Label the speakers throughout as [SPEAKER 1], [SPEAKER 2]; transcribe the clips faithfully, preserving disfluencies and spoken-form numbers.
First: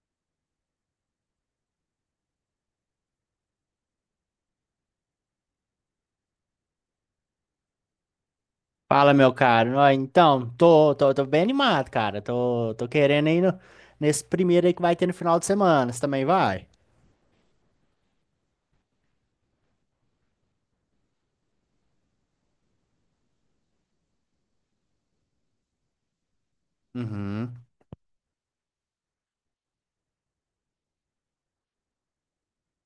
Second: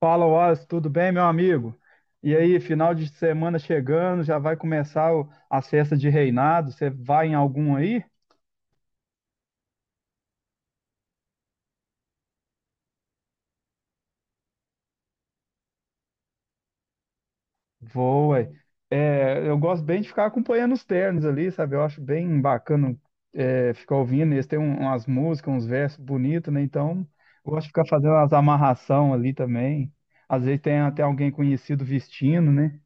[SPEAKER 1] Fala, Wallace, tudo bem, meu amigo? E aí, final de semana chegando, já vai começar o- as festas de reinado. Você vai em algum aí?
[SPEAKER 2] Fala, meu caro. Ó, então, tô, tô, tô bem animado, cara. Tô, tô querendo ir no- nesse primeiro aí que vai ter no final de semana. Você também vai?
[SPEAKER 1] Vou, ué. É, eu gosto bem de ficar acompanhando os ternos ali, sabe? Eu acho bem bacana é, ficar ouvindo. Eles têm um- umas músicas, uns versos bonitos, né? Então, eu
[SPEAKER 2] Uhum.
[SPEAKER 1] gosto de ficar fazendo as amarração ali também. Às vezes tem até alguém conhecido vestindo, né?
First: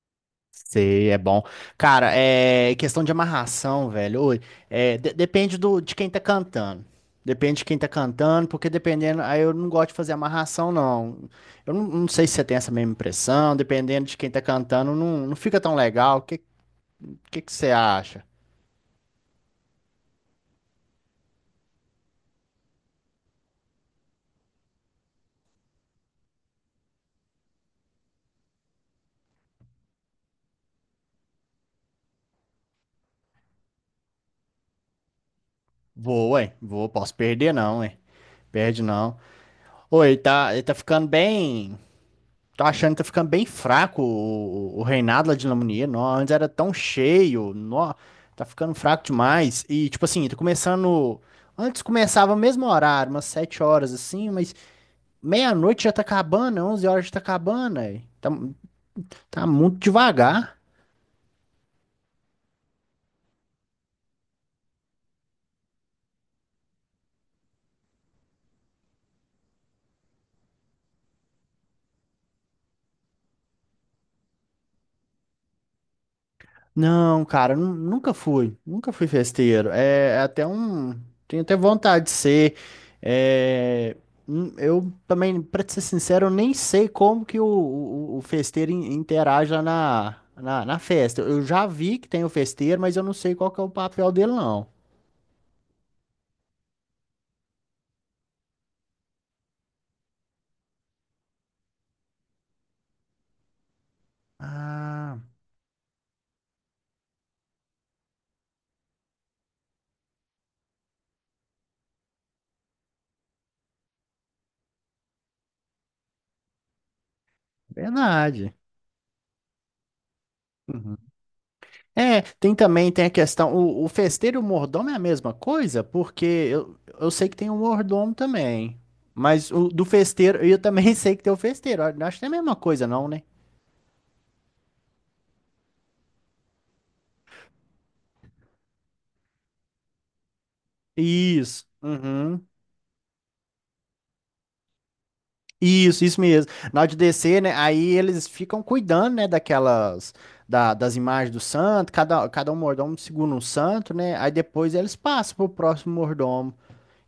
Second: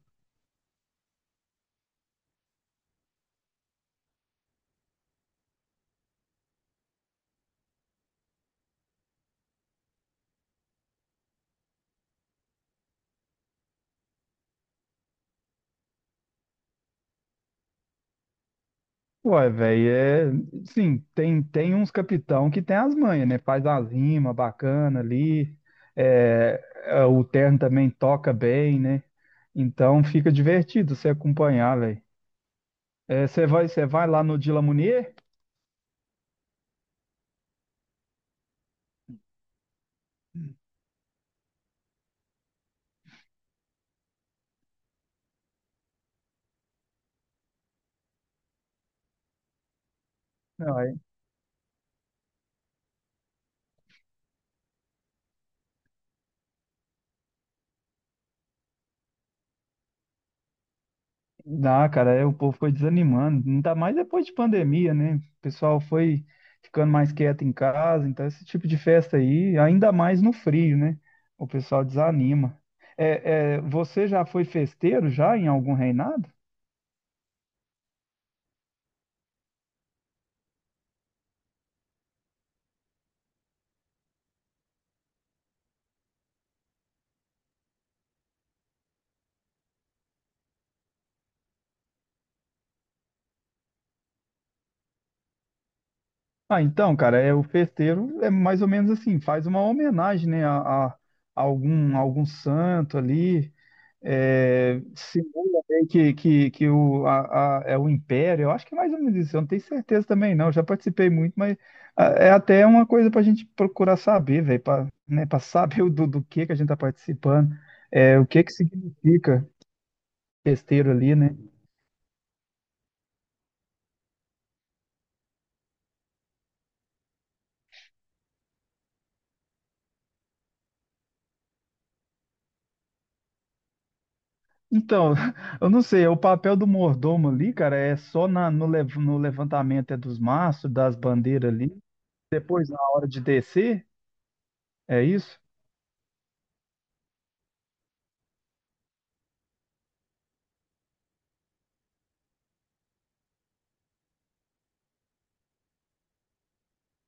[SPEAKER 2] Sei, é bom. Cara, é questão de amarração, velho. Oi, é, de- depende do, de quem tá cantando. Depende de quem tá cantando, porque dependendo. Aí eu não gosto de fazer amarração, não. Eu não, não sei se você tem essa mesma impressão. Dependendo de quem tá cantando, não, não fica tão legal. O que, que, que você acha?
[SPEAKER 1] Uai, velho, é. Sim, tem, tem uns capitão que tem as manhas, né? Faz as rimas bacana ali. é, é, o terno também toca bem, né? Então fica divertido você acompanhar, velho. você vai, você vai lá no Dila Munier?
[SPEAKER 2] Vou, ué. Vou, posso perder, não, ué. Perde não. Oi, ele tá, ele tá ficando bem. Tô achando que tá ficando bem fraco o, o reinado lá de Lamonier. Nó, antes era tão cheio. Nó, tá ficando fraco demais. E, tipo assim, tá
[SPEAKER 1] Não,
[SPEAKER 2] começando. Antes começava o mesmo horário, umas sete horas assim, mas meia-noite já tá acabando, onze horas já tá acabando aí. Tá, tá muito devagar.
[SPEAKER 1] dá, cara, é, o povo foi desanimando, ainda mais depois de pandemia, né? O pessoal foi ficando mais quieto em casa, então esse tipo de festa aí, ainda mais no frio, né? O pessoal desanima. É, é, você já foi festeiro já em algum reinado?
[SPEAKER 2] Não, cara, nu- nunca fui, nunca fui festeiro. É, é até um, tenho até vontade de ser. É, hum, eu também, pra te ser sincero, eu nem sei como que o, o, o festeiro in- interage lá na, na, na festa. Eu já vi que tem o festeiro, mas eu não sei qual que é o papel dele, não.
[SPEAKER 1] Ah, então, cara, é o festeiro é mais ou menos assim, faz uma homenagem, né, a, a- a algum algum santo ali, é,
[SPEAKER 2] Ah,
[SPEAKER 1] simula meio que, que, que o, a, a- é o Império, eu acho que é mais ou menos isso, eu não tenho certeza também não, eu já participei muito, mas ah, é até uma coisa para a gente procurar saber, velho, para né, para saber o do, do que que a gente está participando, é, o que que
[SPEAKER 2] verdade.
[SPEAKER 1] significa besteiro ali, né?
[SPEAKER 2] É, tem também, tem a questão, o, o festeiro e o mordomo é a mesma coisa, porque eu, eu sei que tem um mordomo também, mas o do festeiro, eu também sei que tem o festeiro, eu acho que é a mesma coisa não, né?
[SPEAKER 1] Então, eu não sei, o papel do mordomo ali, cara, é só na, no, lev- no levantamento é dos mastros, das bandeiras
[SPEAKER 2] Isso,
[SPEAKER 1] ali,
[SPEAKER 2] uhum,
[SPEAKER 1] depois na hora de descer, é isso?
[SPEAKER 2] isso, isso mesmo. Na hora de descer, né, aí eles ficam cuidando, né, daquelas, da- das imagens do santo, cada, cada um mordomo segura um santo, né, aí depois eles passam pro próximo mordomo.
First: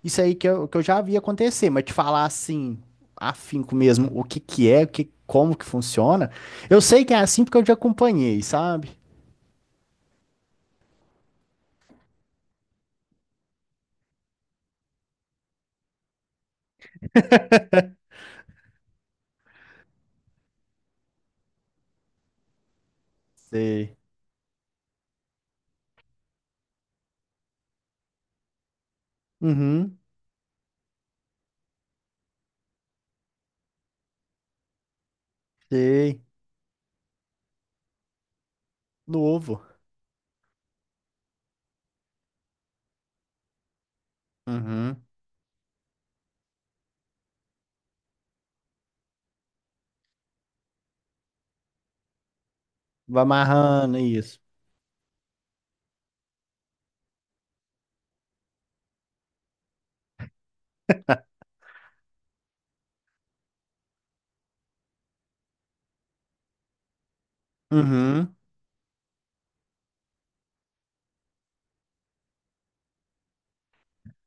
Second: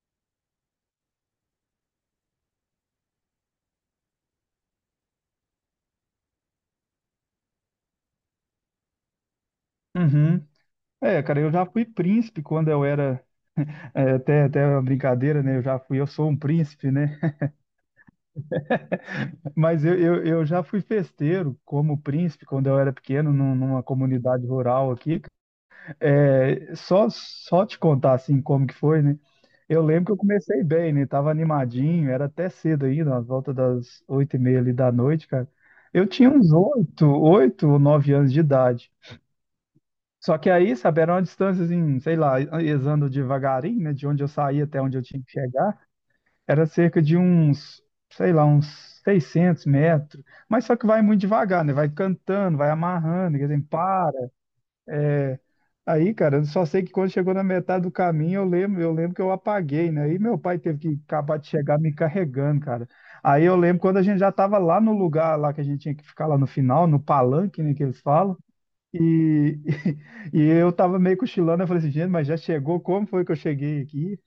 [SPEAKER 2] Isso aí que eu, que eu já vi acontecer, mas te falar assim, afinco mesmo, o que que é, o que, como que funciona, eu sei que é assim porque eu já acompanhei, sabe?
[SPEAKER 1] Uhum. É, cara, eu já fui príncipe quando eu era É até, até uma brincadeira, né? Eu já fui, eu sou um príncipe, né? Mas eu, eu, eu já fui festeiro como príncipe quando eu era pequeno, num- numa
[SPEAKER 2] Sei.
[SPEAKER 1] comunidade rural aqui. É, só, só te contar assim como que foi, né? Eu
[SPEAKER 2] Uhum,
[SPEAKER 1] lembro que eu comecei bem, né? Tava animadinho, era até cedo ainda, às volta das oito e meia ali da noite, cara. Eu
[SPEAKER 2] sei.
[SPEAKER 1] tinha uns oito, oito ou nove anos de idade.
[SPEAKER 2] Novo.
[SPEAKER 1] Só que aí, sabe, era uma distância, assim, sei lá, andando devagarinho, né? De onde eu saía até onde
[SPEAKER 2] Uhum.
[SPEAKER 1] eu tinha que chegar. Era cerca de uns, sei lá, uns seiscentos metros. Mas só que vai muito devagar, né? Vai cantando, vai
[SPEAKER 2] Vai
[SPEAKER 1] amarrando, quer dizer,
[SPEAKER 2] amarrando
[SPEAKER 1] para.
[SPEAKER 2] isso.
[SPEAKER 1] É... Aí, cara, eu só sei que quando chegou na metade do caminho, eu lembro, eu lembro que eu apaguei, né? E meu pai teve que acabar de chegar me carregando, cara. Aí eu lembro quando a gente já estava lá no lugar lá que a gente tinha que ficar lá no final, no palanque, né, que eles
[SPEAKER 2] Uhum.
[SPEAKER 1] falam. E, e, eu tava meio cochilando, eu falei assim, gente, mas já chegou? Como foi que eu cheguei aqui?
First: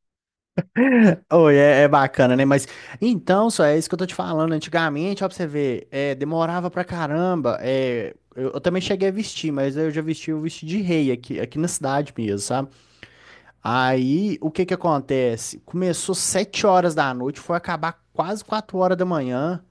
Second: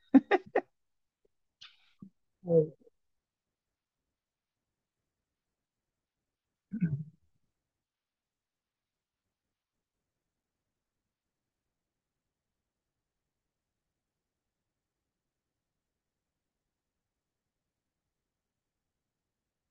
[SPEAKER 2] Oi, é, é bacana, né? Mas então, só é isso que eu tô te falando. Antigamente, ó, pra você ver, é, demorava pra caramba. É, eu, eu também cheguei a vestir, mas eu já vesti o vestido de rei aqui, aqui na cidade mesmo, sabe? Aí, o que que acontece? Começou sete horas da noite, foi acabar quase quatro horas da manhã.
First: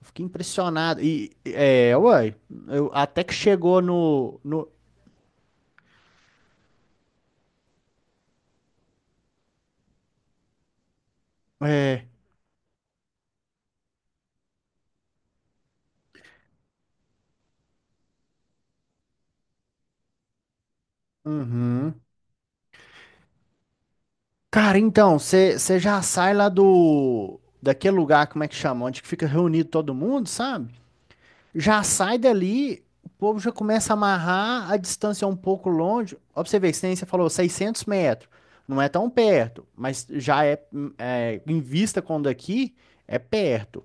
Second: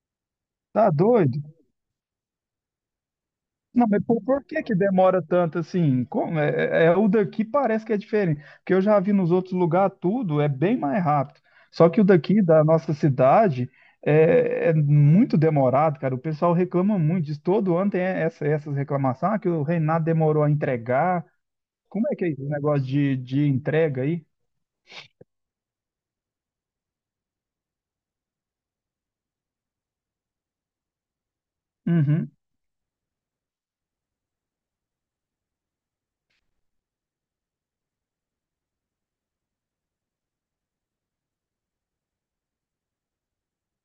[SPEAKER 2] Eu fiquei
[SPEAKER 1] Tá
[SPEAKER 2] impressionado. E,
[SPEAKER 1] doido?
[SPEAKER 2] é, uai, eu, até que chegou
[SPEAKER 1] Não, mas por,
[SPEAKER 2] no,
[SPEAKER 1] por que
[SPEAKER 2] no,
[SPEAKER 1] que demora tanto assim? Como é, é- é- o daqui parece que é diferente, porque eu já vi nos outros lugares tudo é bem mais rápido. Só que o
[SPEAKER 2] é,
[SPEAKER 1] daqui da nossa cidade é, é muito demorado, cara. O pessoal reclama muito disso. Todo ano tem essa, essas reclamações, ah, que o Reinado demorou a entregar.
[SPEAKER 2] uhum.
[SPEAKER 1] Como é que é esse negócio de, de entrega aí?
[SPEAKER 2] Cara, então, você já sai lá do, daquele lugar, como é que chama? Onde que fica reunido todo mundo, sabe? Já sai
[SPEAKER 1] Uhum.
[SPEAKER 2] dali, o povo já começa a amarrar, a distância é um pouco longe. Ó, pra você ver, que nem você falou, seiscentos metros. Não é tão perto, mas já é, hum, é, em vista quando aqui, é perto.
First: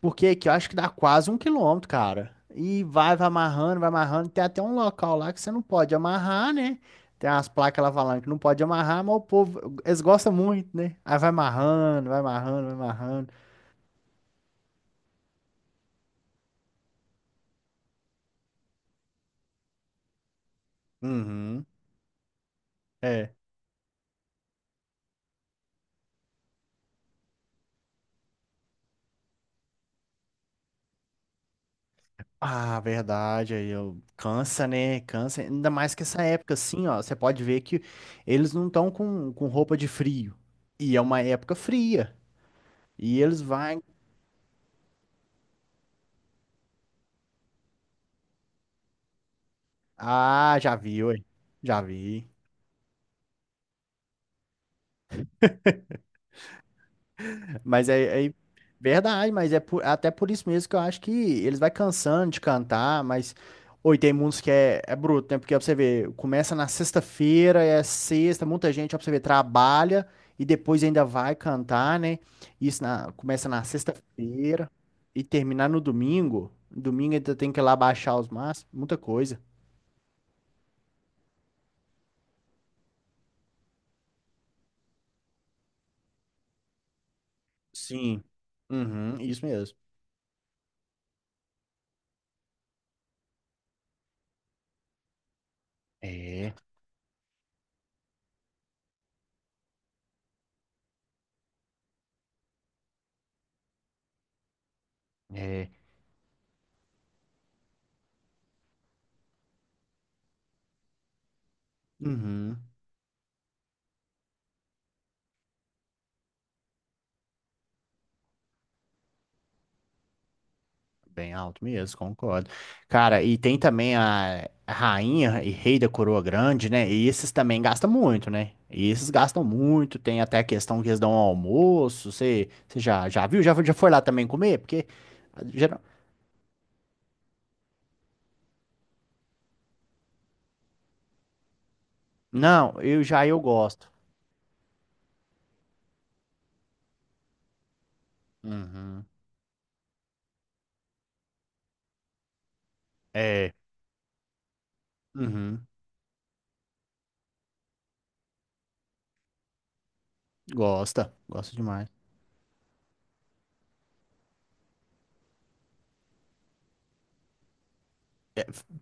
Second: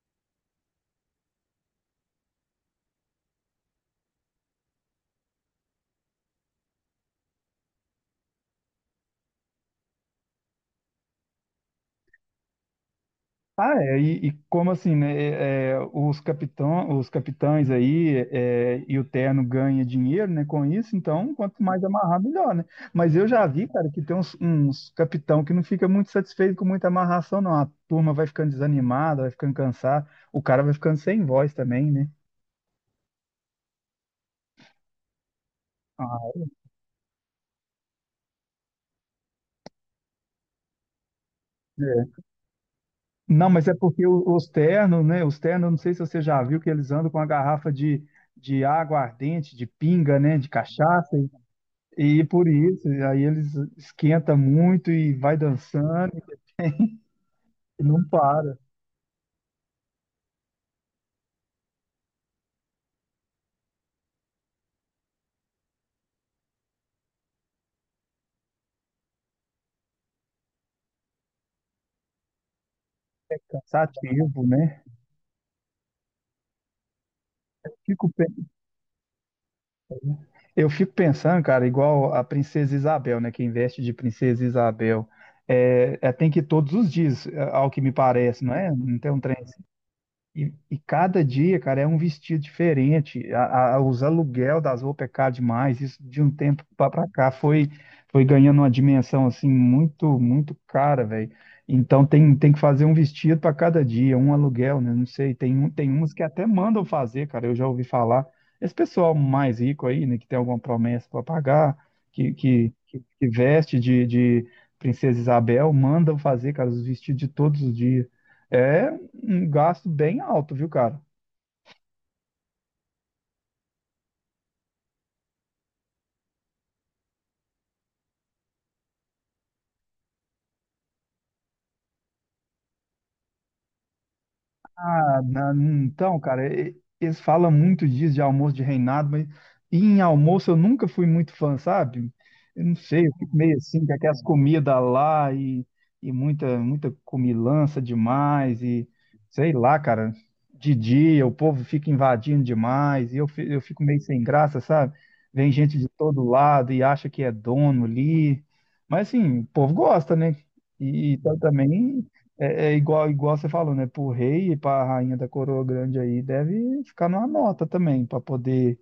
[SPEAKER 2] Porque aqui eu acho que dá quase um quilômetro, cara. E vai, vai amarrando, vai amarrando. Tem até um local lá que você não pode amarrar, né? Tem umas placas lá falando que não pode amarrar, mas o povo, eles gostam muito, né? Aí vai amarrando, vai amarrando, vai amarrando.
[SPEAKER 1] Ah, é, e, e como assim, né? é, é, os capitão, os capitães aí é, e o terno ganha dinheiro, né? Com isso, então quanto
[SPEAKER 2] Uhum.
[SPEAKER 1] mais amarrar, melhor, né? Mas eu
[SPEAKER 2] É.
[SPEAKER 1] já vi, cara, que tem uns, uns capitão que não fica muito satisfeito com muita amarração, não. A turma vai ficando desanimada, vai ficando cansada, o cara vai ficando sem voz também, né?
[SPEAKER 2] Ah, verdade, aí eu cansa, né? Cansa, ainda mais que essa
[SPEAKER 1] Ah,
[SPEAKER 2] época assim, ó, você pode ver que eles não estão com, com roupa de frio. E é uma época fria.
[SPEAKER 1] é.
[SPEAKER 2] E eles
[SPEAKER 1] Não, mas é
[SPEAKER 2] vão.
[SPEAKER 1] porque o- os ternos, né? Os ternos, não sei se você já viu que eles andam com a garrafa de, de água ardente, de pinga, né? De
[SPEAKER 2] Ah, já vi,
[SPEAKER 1] cachaça.
[SPEAKER 2] ué. Já
[SPEAKER 1] E
[SPEAKER 2] vi.
[SPEAKER 1] por isso, aí eles esquenta muito e vai dançando e
[SPEAKER 2] Mas
[SPEAKER 1] não
[SPEAKER 2] é, é
[SPEAKER 1] para,
[SPEAKER 2] verdade, mas é por- até por isso mesmo que eu acho que eles vai cansando de cantar, mas oi, tem muitos que é, é bruto, né? Porque ó, pra você ver, começa na sexta-feira, é sexta, muita gente, ó, pra você ver, trabalha e depois ainda vai cantar, né? Isso na- começa na
[SPEAKER 1] cansativo,
[SPEAKER 2] sexta-feira
[SPEAKER 1] né?
[SPEAKER 2] e terminar no domingo. Domingo ainda tem que ir lá
[SPEAKER 1] Fico,
[SPEAKER 2] baixar
[SPEAKER 1] pe-
[SPEAKER 2] os maços, muita coisa.
[SPEAKER 1] eu fico pensando, cara, igual a Princesa Isabel, né? Quem veste de Princesa Isabel. É, é, tem que ir todos os dias, é, ao que me
[SPEAKER 2] Sim.
[SPEAKER 1] parece, não é? Não tem
[SPEAKER 2] Uhum,
[SPEAKER 1] um trem.
[SPEAKER 2] isso mesmo.
[SPEAKER 1] E, e cada dia, cara, é um vestido diferente. A, a- os aluguel das roupas é caro demais. Isso de um
[SPEAKER 2] É,
[SPEAKER 1] tempo para cá foi, foi ganhando uma dimensão assim muito, muito cara, velho. Então tem, tem que fazer um vestido para cada dia, um aluguel, né? Não sei, tem, um-
[SPEAKER 2] é.
[SPEAKER 1] tem uns que até mandam fazer, cara. Eu já ouvi falar. Esse pessoal mais rico aí, né, que tem alguma promessa para pagar, que,
[SPEAKER 2] Uhum.
[SPEAKER 1] que, que, que veste de, de Princesa Isabel, mandam fazer, cara, os vestidos de todos os dias. É um gasto bem alto, viu, cara?
[SPEAKER 2] Bem alto mesmo, concordo. Cara, e tem também a rainha e rei da coroa grande, né? E esses também gastam muito, né? E esses gastam muito, tem até a questão que eles dão ao almoço. Você você já, já viu? Já, já foi lá também comer? Porque.
[SPEAKER 1] Ah, na-
[SPEAKER 2] geral-
[SPEAKER 1] então, cara, e- eles falam muito disso de almoço de reinado, mas em almoço eu nunca fui muito fã, sabe? Eu não
[SPEAKER 2] Não, eu
[SPEAKER 1] sei, eu
[SPEAKER 2] já
[SPEAKER 1] fico
[SPEAKER 2] eu
[SPEAKER 1] meio assim,
[SPEAKER 2] gosto.
[SPEAKER 1] com aquelas comidas lá e, e muita, muita comilança demais, e
[SPEAKER 2] Uhum.
[SPEAKER 1] sei lá, cara, de dia o povo fica invadindo demais, e eu, fi-
[SPEAKER 2] É.
[SPEAKER 1] eu fico meio sem graça, sabe? Vem
[SPEAKER 2] Uhum.
[SPEAKER 1] gente de todo lado e acha que é dono ali. Mas assim, o povo gosta, né?
[SPEAKER 2] Gosta,
[SPEAKER 1] E, então
[SPEAKER 2] gosta demais.
[SPEAKER 1] também é, é igual, igual você falou, né? Pro rei e pra rainha da coroa grande aí, deve ficar numa nota também, pra
[SPEAKER 2] É
[SPEAKER 1] poder,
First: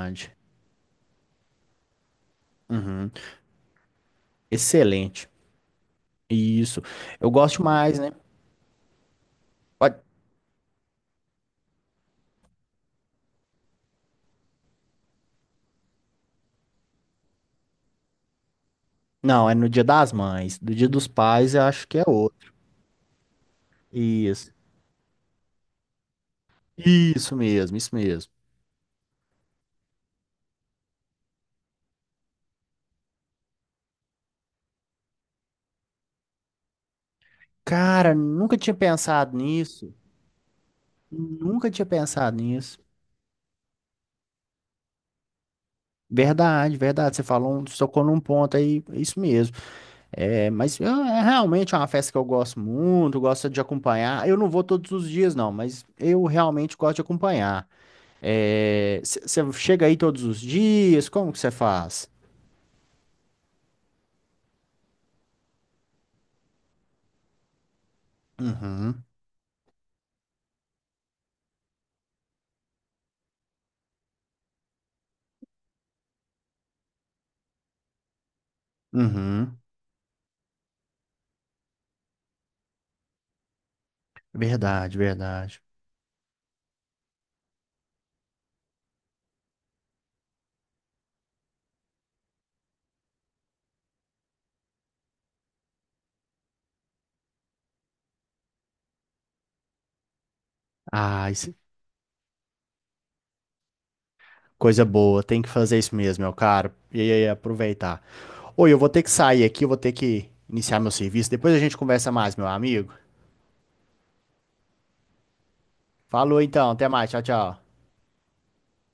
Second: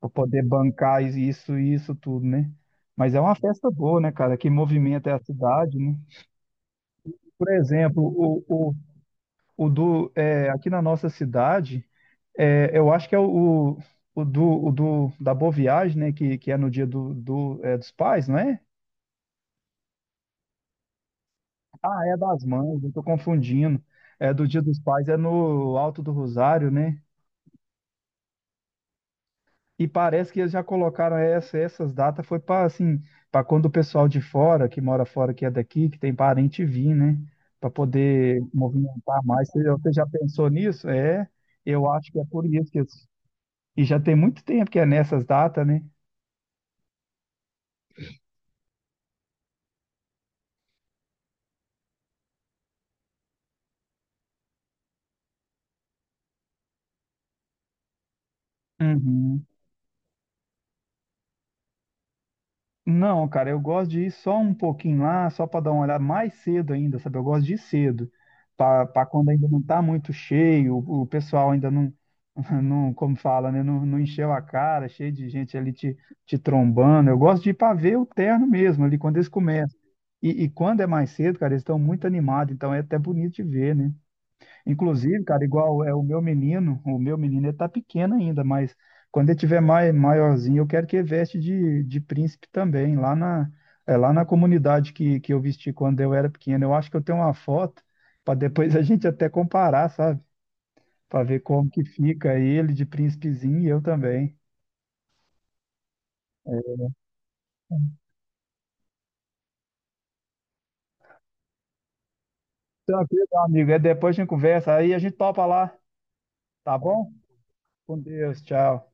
[SPEAKER 1] para poder bancar isso e isso tudo, né?
[SPEAKER 2] Uhum.
[SPEAKER 1] Mas é uma festa boa, né, cara? Que movimenta é a
[SPEAKER 2] Excelente.
[SPEAKER 1] cidade, né?
[SPEAKER 2] Isso. Eu
[SPEAKER 1] Por
[SPEAKER 2] gosto mais,
[SPEAKER 1] exemplo,
[SPEAKER 2] né?
[SPEAKER 1] o, o, o
[SPEAKER 2] Pode-
[SPEAKER 1] do, é, aqui na nossa cidade, é, eu acho que é o, o, o do, o do, da Boa Viagem, né? Que, que é no dia do, do, é, dos pais, não é?
[SPEAKER 2] Não, é no dia das mães. Do dia dos pais, eu acho que
[SPEAKER 1] Ah,
[SPEAKER 2] é
[SPEAKER 1] é das
[SPEAKER 2] outro.
[SPEAKER 1] mães, eu tô confundindo. É do
[SPEAKER 2] Isso.
[SPEAKER 1] dia dos pais, é no Alto do Rosário, né?
[SPEAKER 2] Isso mesmo, isso mesmo.
[SPEAKER 1] E parece que eles já colocaram essa, essas datas, foi para assim, para quando o pessoal de fora, que mora fora, que é daqui, que tem parente vir, né? Para
[SPEAKER 2] Cara,
[SPEAKER 1] poder
[SPEAKER 2] nunca tinha
[SPEAKER 1] movimentar
[SPEAKER 2] pensado
[SPEAKER 1] mais. Você, você
[SPEAKER 2] nisso.
[SPEAKER 1] já pensou nisso? É,
[SPEAKER 2] Nunca tinha
[SPEAKER 1] eu acho que é
[SPEAKER 2] pensado
[SPEAKER 1] por isso
[SPEAKER 2] nisso.
[SPEAKER 1] que eles... E já tem muito tempo que é nessas datas, né?
[SPEAKER 2] Verdade, verdade. Você falou, um- tocou num ponto aí, isso mesmo. É, mas é é realmente uma festa que eu gosto muito, gosto de acompanhar. Eu não vou todos os dias, não, mas eu realmente gosto de acompanhar.
[SPEAKER 1] Uhum.
[SPEAKER 2] Você chega aí todos os dias, como que você faz?
[SPEAKER 1] Não, cara, eu gosto de ir só um pouquinho lá, só para dar uma olhada mais cedo ainda, sabe? Eu gosto de ir cedo,
[SPEAKER 2] Uhum,
[SPEAKER 1] para quando ainda não tá muito cheio, o, o pessoal ainda não, não, como fala, né? Não, não encheu a cara, cheio de gente ali te, te trombando. Eu gosto de ir para ver o terno mesmo, ali quando eles
[SPEAKER 2] uhum.
[SPEAKER 1] começam. E, e quando é mais cedo, cara, eles estão muito animados, então é até bonito de ver, né?
[SPEAKER 2] Verdade,
[SPEAKER 1] Inclusive, cara,
[SPEAKER 2] verdade.
[SPEAKER 1] igual é o meu menino, o meu menino ele tá pequeno ainda, mas quando ele tiver mai, maiorzinho, eu quero que ele veste de, de príncipe também, lá na, é, lá na comunidade que, que eu vesti quando eu era pequeno. Eu acho que eu tenho uma foto para depois a gente até comparar, sabe? Para
[SPEAKER 2] Ah,
[SPEAKER 1] ver
[SPEAKER 2] isso.
[SPEAKER 1] como que fica ele de príncipezinho e eu também.
[SPEAKER 2] Coisa boa, tem que fazer isso mesmo, meu caro. E aí, aproveitar. Oi, eu vou ter que sair aqui, eu vou ter que iniciar meu serviço. Depois a gente conversa mais, meu amigo.
[SPEAKER 1] Tranquilo, meu amigo, é depois a gente conversa, aí a gente topa lá,
[SPEAKER 2] Falou então,
[SPEAKER 1] tá
[SPEAKER 2] até mais,
[SPEAKER 1] bom?
[SPEAKER 2] tchau, tchau.
[SPEAKER 1] Com Deus, tchau.